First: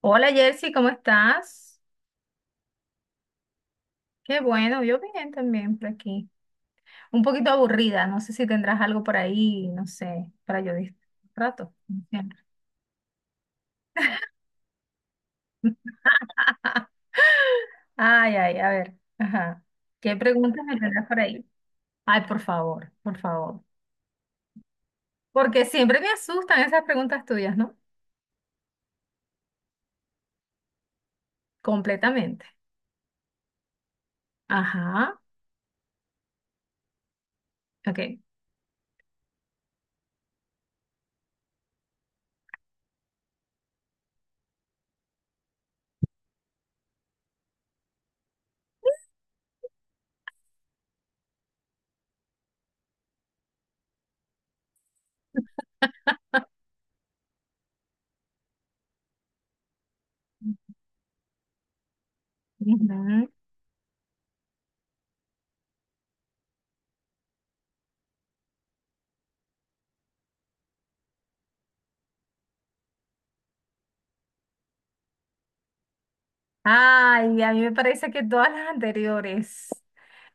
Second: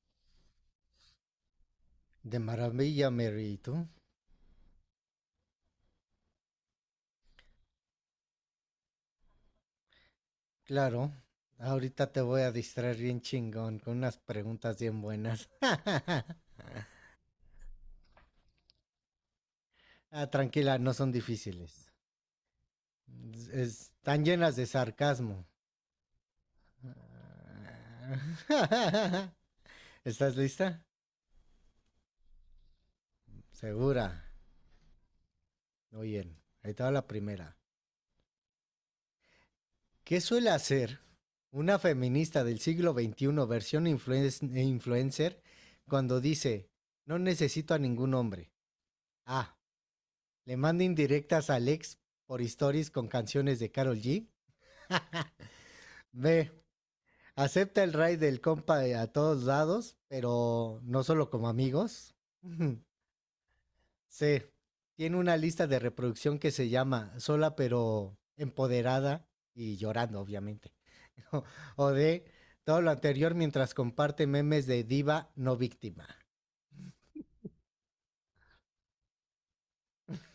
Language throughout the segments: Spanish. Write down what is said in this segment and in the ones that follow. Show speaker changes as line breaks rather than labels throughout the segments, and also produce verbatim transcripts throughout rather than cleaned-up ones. Hola Jersey, ¿cómo estás?
De maravilla, Mary. ¿Y tú?
Qué bueno, yo bien también por aquí. Un poquito aburrida, no sé si tendrás algo por ahí, no sé, para yo dis-
Claro.
un rato. Como
Ahorita te
siempre.
voy a distraer bien chingón con unas preguntas bien buenas.
Ay, ay, a ver, ajá. ¿Qué
Ah,
preguntas me
tranquila, no
tendrás
son
por ahí?
difíciles.
Ay, por favor, por
Es-
favor.
Están llenas de sarcasmo.
Porque siempre me asustan esas preguntas tuyas, ¿no?
Ah. ¿Estás lista?
Completamente.
Segura.
Ajá,
Muy bien. Ahí te va la primera.
ok.
¿Qué suele hacer una feminista del siglo veintiuno versión influen- influencer cuando dice, no necesito a ningún hombre? A. Le manda indirectas a Alex por stories con canciones de Carol G. B. Acepta el raid del compa de a todos lados, pero no solo como amigos.
Ujú.
C. Tiene una lista de reproducción que se llama Sola pero empoderada y llorando, obviamente. O D. Todo lo anterior mientras comparte memes de diva no víctima.
Ay, a mí me parece que todas las anteriores.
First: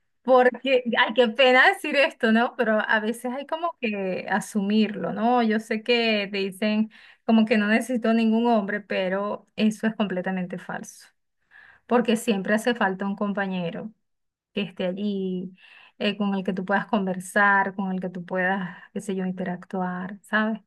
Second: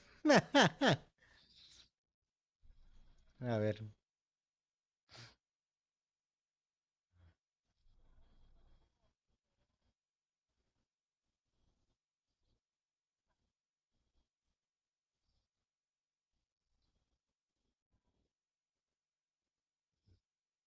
Porque,
A
ay, qué pena decir esto, ¿no? Pero a veces hay como
ver.
que asumirlo, ¿no? Yo sé que te dicen como que no necesito ningún hombre, pero eso es completamente falso, porque siempre hace falta un compañero que esté allí, eh, con el que tú puedas conversar, con el que tú puedas, qué sé yo, interactuar, ¿sabes?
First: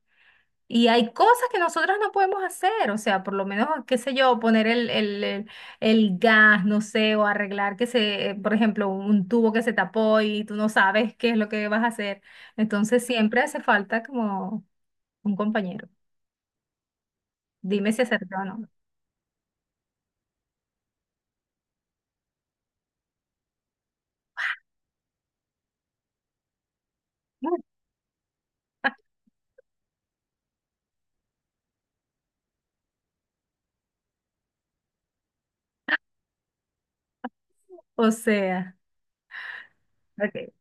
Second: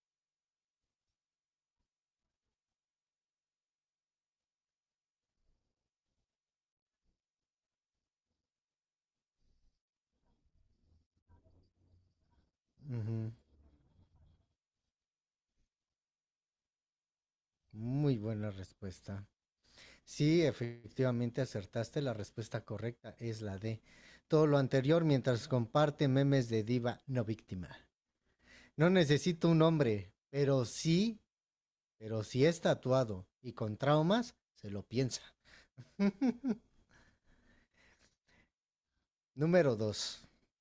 Y hay cosas que nosotras no podemos hacer, o sea, por lo menos, qué sé yo, poner el, el, el- el gas, no sé, o arreglar que se, eh, por ejemplo, un tubo que se tapó y tú no sabes qué es lo que vas a hacer. Entonces
Ujú.
siempre hace falta como un compañero. Dime si
Muy
acertó o
buena
no.
respuesta. Sí, efectivamente acertaste, la respuesta correcta es la D. Todo lo anterior mientras comparte memes de diva no víctima. No necesito un hombre, pero sí, pero si es tatuado y con traumas, se lo piensa.
O sea,
Número dos.
ok.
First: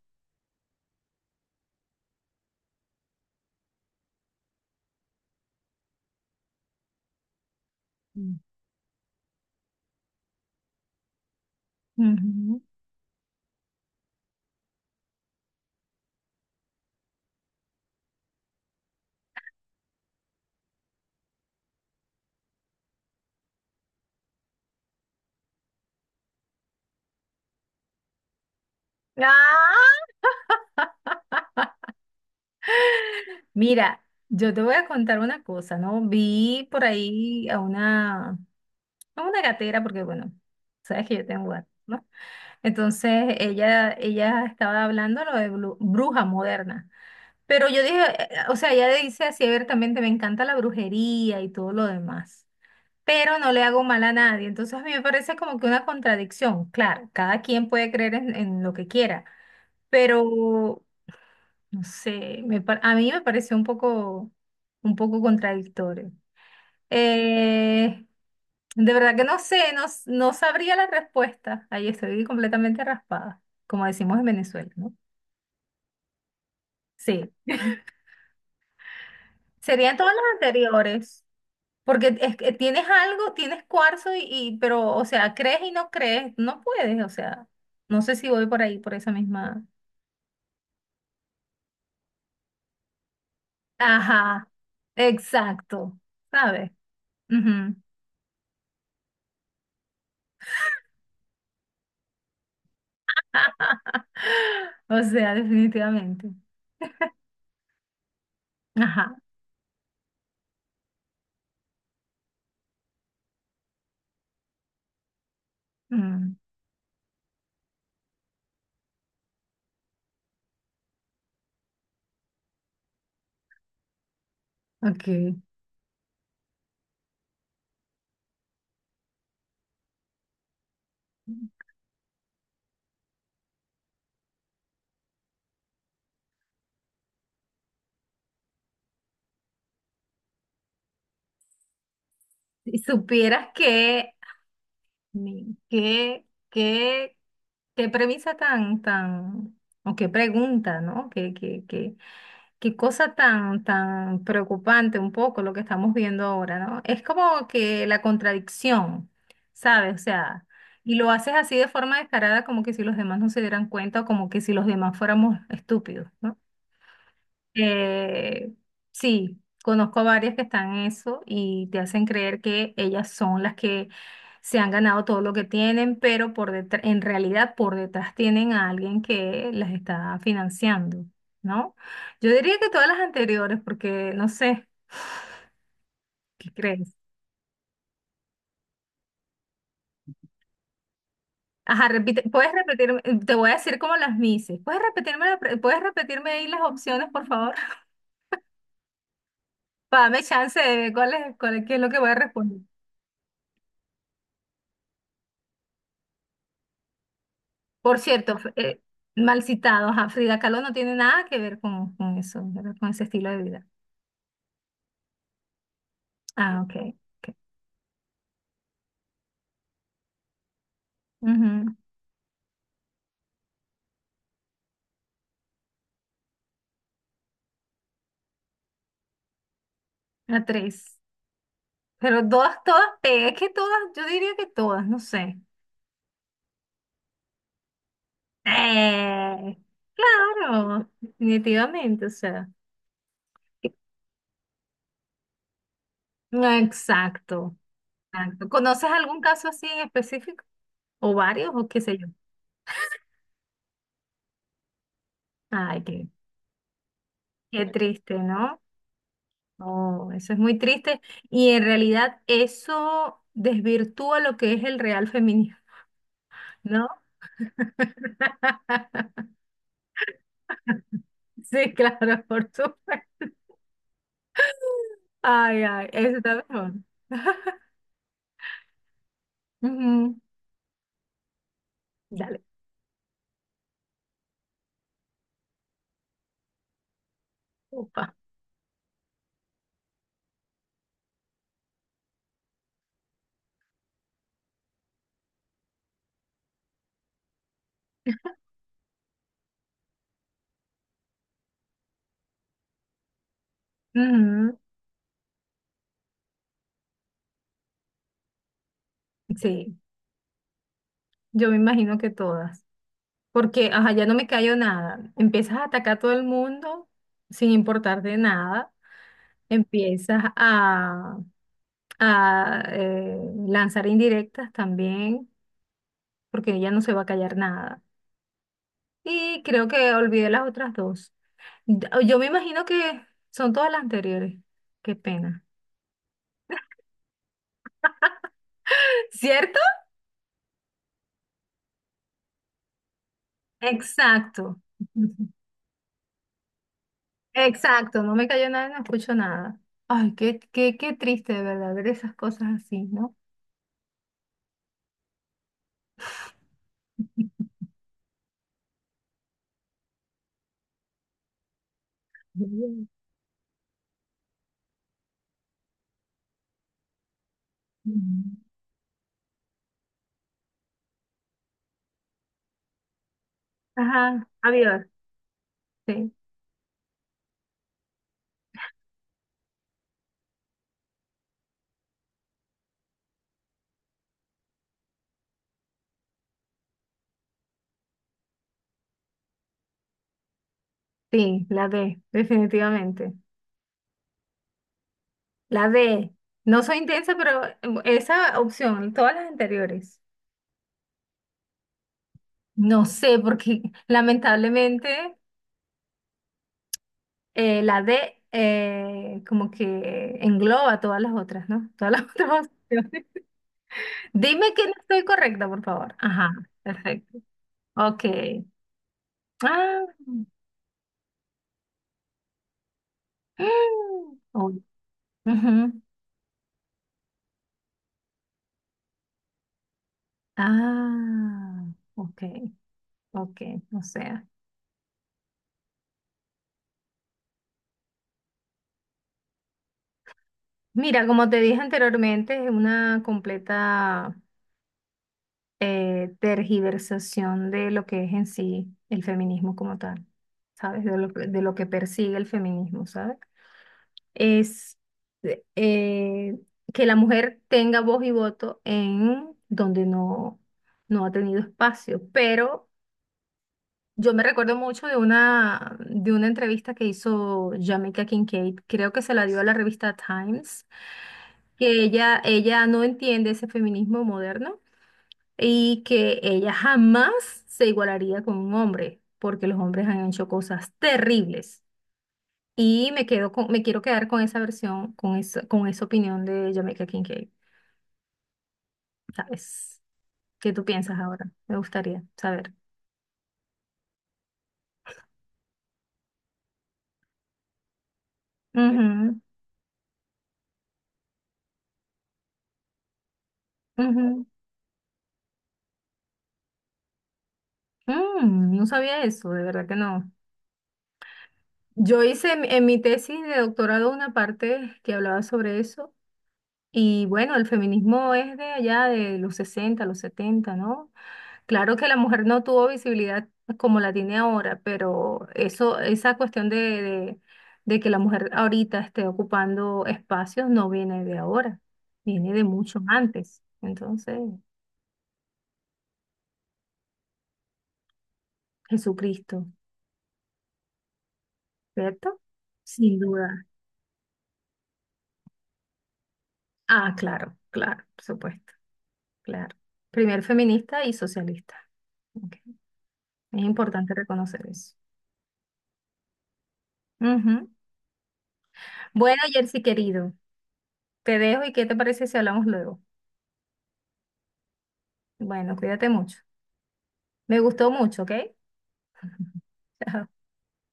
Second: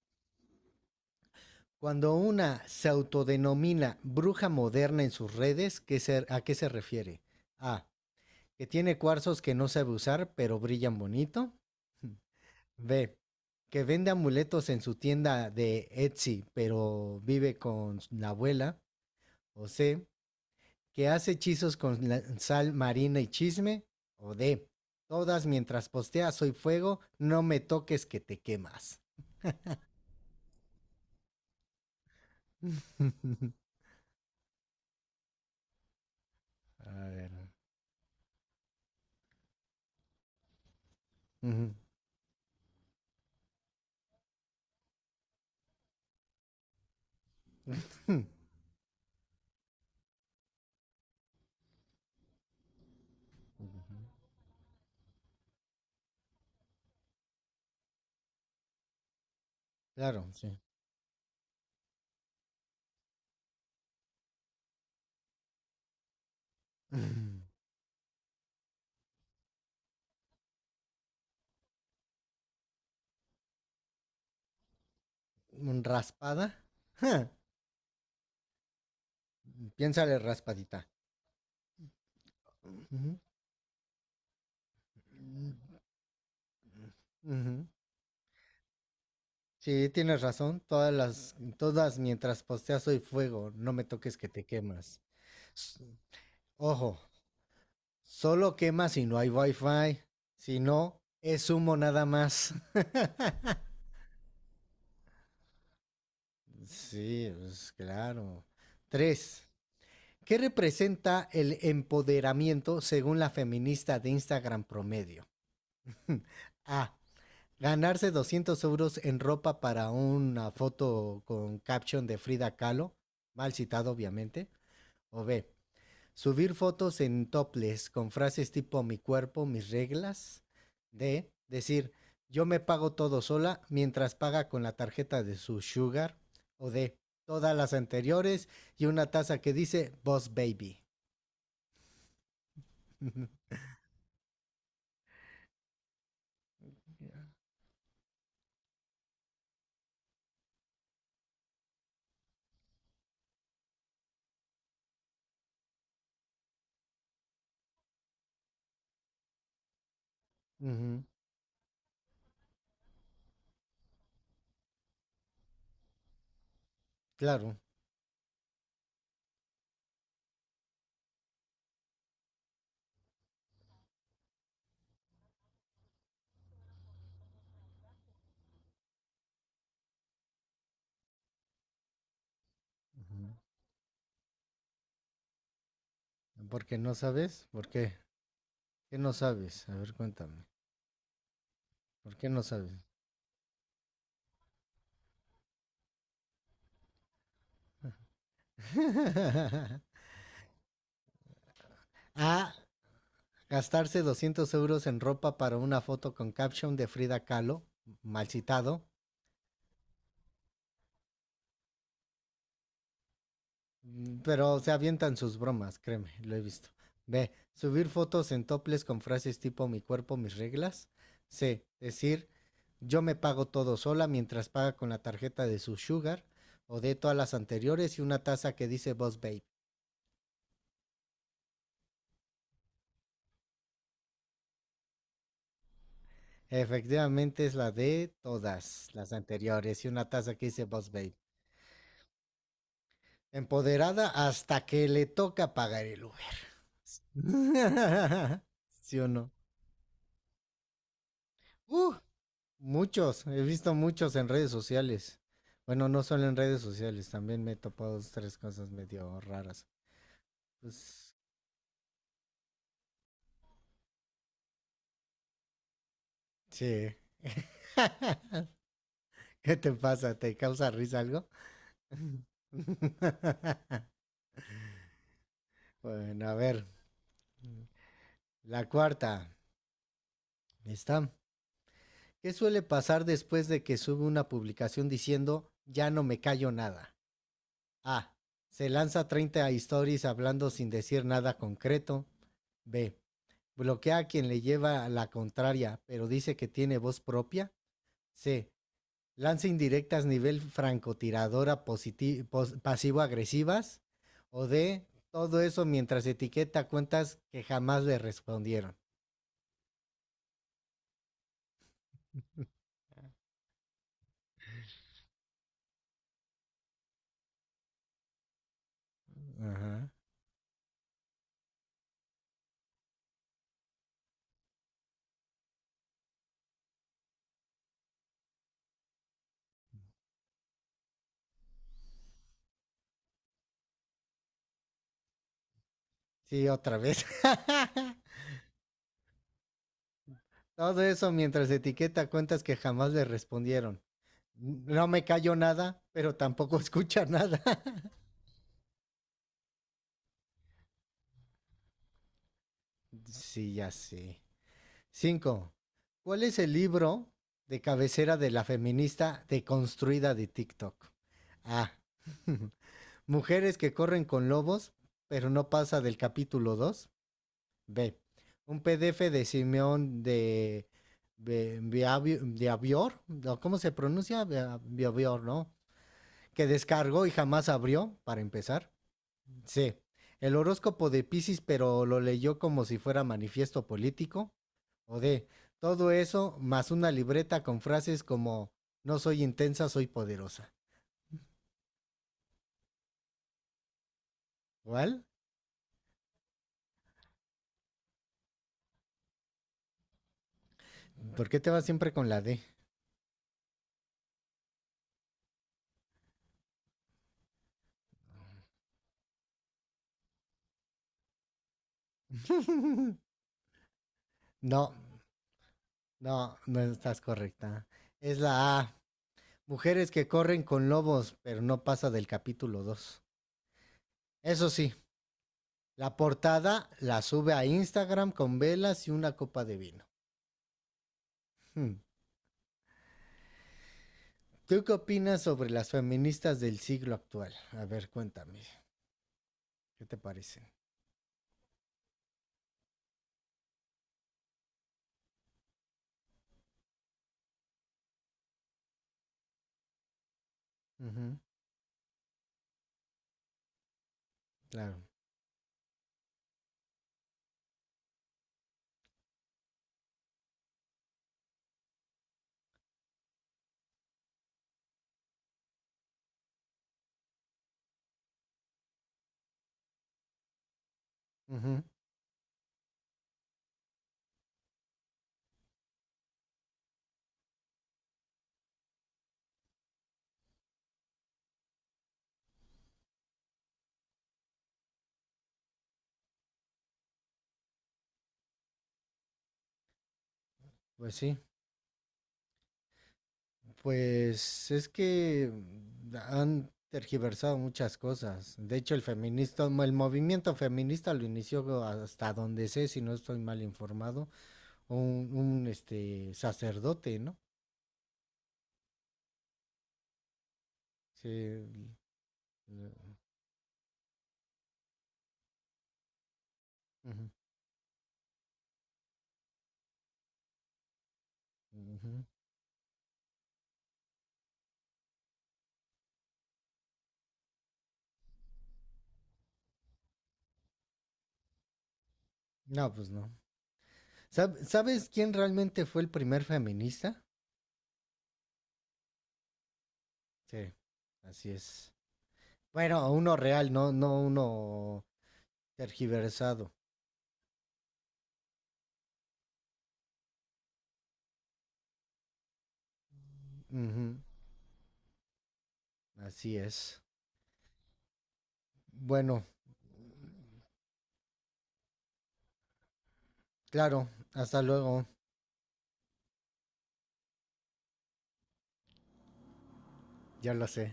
Cuando una se autodenomina bruja moderna en sus redes, ¿qué se- ¿a qué se refiere? A. Que tiene cuarzos que no sabe usar, pero brillan bonito.
Ujú.
B. Que vende amuletos en su tienda de Etsy, pero vive con la abuela. O C. Que hace hechizos con la- sal marina y chisme. O D. Todas mientras postea soy fuego, no me toques que te quemas.
¡Ah! Mira, yo te voy a contar una cosa, ¿no? Vi por
A ver.
ahí a una, a una gatera, porque bueno, sabes que yo tengo gato.
Ujú.
Entonces ella, ella estaba hablando lo de blu- bruja moderna. Pero yo dije, eh, o sea, ella dice así abiertamente, me encanta la brujería y todo lo demás, pero no le hago mal a nadie. Entonces a mí me parece como que una contradicción. Claro, cada quien puede creer en, en lo que quiera,
Claro. Sí.
pero no sé, me pa- a mí me pareció un poco, un poco contradictorio. Eh, de verdad que no sé, no, s- no sabría la respuesta. Ahí estoy completamente raspada, como decimos en Venezuela, ¿no?
un ¿Raspada?
Sí, serían todas
Piénsale
las
raspadita.
anteriores, porque es que tienes
Ujú.
algo, tienes cuarzo y, y- pero, o sea, crees y no crees, no puedes, o sea,
Ujú.
no sé si voy por ahí, por esa misma.
Sí, tienes razón. Todas las, todas mientras posteas soy fuego. No me toques que te
Ajá,
quemas. S-
exacto, ¿sabes?
Ojo,
Ujú.
solo quema si no hay wifi. Si no, es humo nada más.
O sea, definitivamente.
Sí, pues claro.
Ajá.
Tres. ¿Qué representa el empoderamiento según la feminista de Instagram promedio?
Mm,
A. Ganarse doscientos euros en ropa para una foto con caption de Frida Kahlo, mal citado obviamente. O
ok.
B, subir fotos en topless con frases tipo mi cuerpo, mis reglas. D, decir yo me pago todo sola mientras paga con la tarjeta de su sugar. O D, todas las anteriores y una taza que dice Boss Baby.
Si supieras que Mi- ¿Qué, qué, qué premisa tan, tan, o qué pregunta, ¿no? Qué, qué, qué, qué cosa tan, tan preocupante un poco lo que estamos viendo ahora, ¿no? Es como que la contradicción, ¿sabes? O sea, y
Ujú,
lo haces así de forma descarada, como que si los demás no se dieran cuenta o como que si los demás fuéramos estúpidos, ¿no?
claro.
Eh, sí, conozco a varias que están en eso y te hacen creer que ellas son las que se han ganado todo lo que tienen, pero por detrás, en realidad por detrás tienen a alguien que las está financiando, ¿no? Yo diría que todas las
Ujú.
anteriores, porque no sé, ¿qué
¿Por qué
crees?
no sabes? ¿Por qué? ¿Qué no sabes? A ver, cuéntame.
Ajá,
¿Por
repite,
qué no
puedes
sabes?
repetirme, te voy a decir como las mises. ¿Puedes repetirme, la pre- puedes repetirme ahí las opciones, por favor? Para darme chance de ver cuál es, cuál es- qué es lo que voy a
A,
responder.
gastarse doscientos euros en ropa para una foto con caption de Frida Kahlo,
Por
mal
cierto, fr- eh,
citado,
mal citado, ajá, Frida Kahlo no tiene nada que ver con, con eso, ¿verdad? Con ese estilo de vida.
pero se avientan sus bromas, créeme, lo he
Ah,
visto.
ok.
B.
Ok.
Subir fotos en topless con frases tipo mi cuerpo, mis reglas. C.
Ujú,
Decir yo me pago todo sola mientras paga con la tarjeta de su sugar o de todas las anteriores y una taza que dice Boss Babe.
la tres. Pero todas, todas, pe- es que todas, yo diría que todas, no sé.
Efectivamente es la de todas las
Eh,
anteriores y una taza que dice
claro,
Boss Babe.
definitivamente, o sea.
Empoderada hasta que le toca pagar el Uber.
No, exacto, exacto. ¿Conoces
¿Sí o
algún
no?
caso así en específico? ¿O varios? ¿O qué
Uh,
sé yo?
muchos, he visto muchos en redes sociales.
Ay,
Bueno, no
qué,
solo en redes sociales, también me he
qué
topado dos,
triste,
tres
¿no?
cosas medio raras.
No, eso es muy triste
Pues,
y en realidad eso desvirtúa lo que es el real feminismo, ¿no?
sí. ¿Qué te pasa? ¿Te causa risa algo?
Sí, claro, por supuesto. Ay, ay, eso
Bueno,
está
a ver.
mejor.
La cuarta.
Ujú,
Está. ¿Qué
dale,
suele pasar después de que sube una publicación diciendo ya no me callo nada?
opa.
A. Se lanza treinta stories hablando sin decir nada concreto. B. Bloquea a quien le lleva la contraria, pero dice que tiene voz propia. C. Lanza indirectas nivel francotiradora positi- pasivo-agresivas. O
Ujú,
D. Todo eso mientras etiqueta cuentas que jamás le respondieron.
sí, yo me imagino que todas. Porque, ajá, ya no me cayó nada. Empiezas a atacar a todo el mundo sin importarte nada.
Ajá.
Empiezas a, a eh, lanzar indirectas también. Porque ella no se va a callar nada. Y creo que olvidé las otras dos. D- Yo me imagino que son todas las anteriores. Qué pena.
Sí, otra vez.
¿Cierto?
Todo eso mientras etiqueta cuentas que jamás le respondieron.
Exacto.
No me callo nada, pero tampoco escucha nada.
Exacto, no me cayó nada, no escucho nada. Ay, qué, qué, qué triste, de verdad, ver esas cosas así, ¿no?
Sí, ya sé. Cinco. ¿Cuál es el libro de cabecera de la feminista deconstruida de TikTok? A. Mujeres que corren con lobos, pero no pasa del capítulo dos. B.
Mm.
Un P D F de Simeón de Be- de Avior, ¿no? ¿Cómo se pronuncia?
Ajá,
Bea-,
adiós.
¿no?
Sí,
Que descargó y jamás abrió, para empezar. C. El horóscopo de Piscis pero lo leyó como si fuera manifiesto político o D. Todo eso más una libreta con frases como no soy intensa, soy poderosa.
sí, la D, definitivamente.
¿Cuál?
La D. No soy intensa, pero em, esa opción, todas las anteriores.
¿Por qué te vas siempre con la D?
No sé, porque lamentablemente eh, la D eh, como que engloba todas las otras, ¿no? Todas las otras opciones. Dime que
No,
no estoy correcta, por favor. Ajá,
no, no estás
perfecto.
correcta.
Ok.
Es la A.
Ah.
Mujeres que
Mm,
corren con lobos, pero no pasa del capítulo dos. Eso
uy,
sí,
ujú.
la portada la sube a Instagram con velas y una copa de vino.
Ah,
Hmm.
ok, ok. O sea,
¿Tú qué opinas sobre las feministas del siglo actual? A ver, cuéntame, ¿qué te parecen?
mira, como te dije anteriormente, es una completa eh, tergiversación de lo que es en sí el feminismo como tal, ¿sabes? De lo,
Ujú,
de lo que persigue el feminismo, ¿sabes? Es
claro.
eh, eh, que la mujer tenga voz y voto en donde no, no ha tenido espacio, pero yo me recuerdo mucho de una, de una entrevista que hizo Jamaica Kincaid, creo que se la dio a la revista Times,
Ujú.
que ella, ella no entiende ese feminismo moderno y que ella jamás se igualaría con un hombre, porque los hombres han hecho cosas terribles. Y me quedo con, me quiero quedar con esa versión, con esa, con esa opinión de Jamaica Kincaid, ¿sabes? ¿Qué tú
Pues
piensas
sí,
ahora? Me gustaría saber.
pues es que han tergiversado muchas cosas. De hecho, el
Ujú,
feminista, el movimiento feminista lo inició hasta donde sé, si no estoy mal informado,
ujú.
un, un este sacerdote, ¿no?
Mm, no sabía eso, de verdad que no.
Sí.
Yo hice en, en mi
Ujú,
tesis de doctorado una parte que hablaba sobre eso. Y bueno, el feminismo es de allá de los sesenta, los setenta, ¿no? Claro que la
ujú.
mujer no tuvo visibilidad como la tiene ahora, pero eso, esa cuestión de, de- de que la mujer ahorita esté ocupando espacios no viene de ahora, viene de
No,
mucho
pues no.
antes. Entonces,
¿Sab- ¿Sabes quién realmente fue el primer feminista?
Jesucristo,
Sí, así es.
¿cierto?
Bueno,
Sin
uno
duda.
real, no, no uno tergiversado.
Ah, claro, claro, por supuesto, claro. Primer feminista y socialista. Ok. Es importante
Ujú,
reconocer eso.
así es.
Ujú. Bueno,
Bueno,
Jersey querido, te dejo y ¿qué te parece si hablamos luego?
claro, hasta luego,
Bueno, cuídate mucho. Me gustó mucho, ¿ok? Chao.
ya lo sé.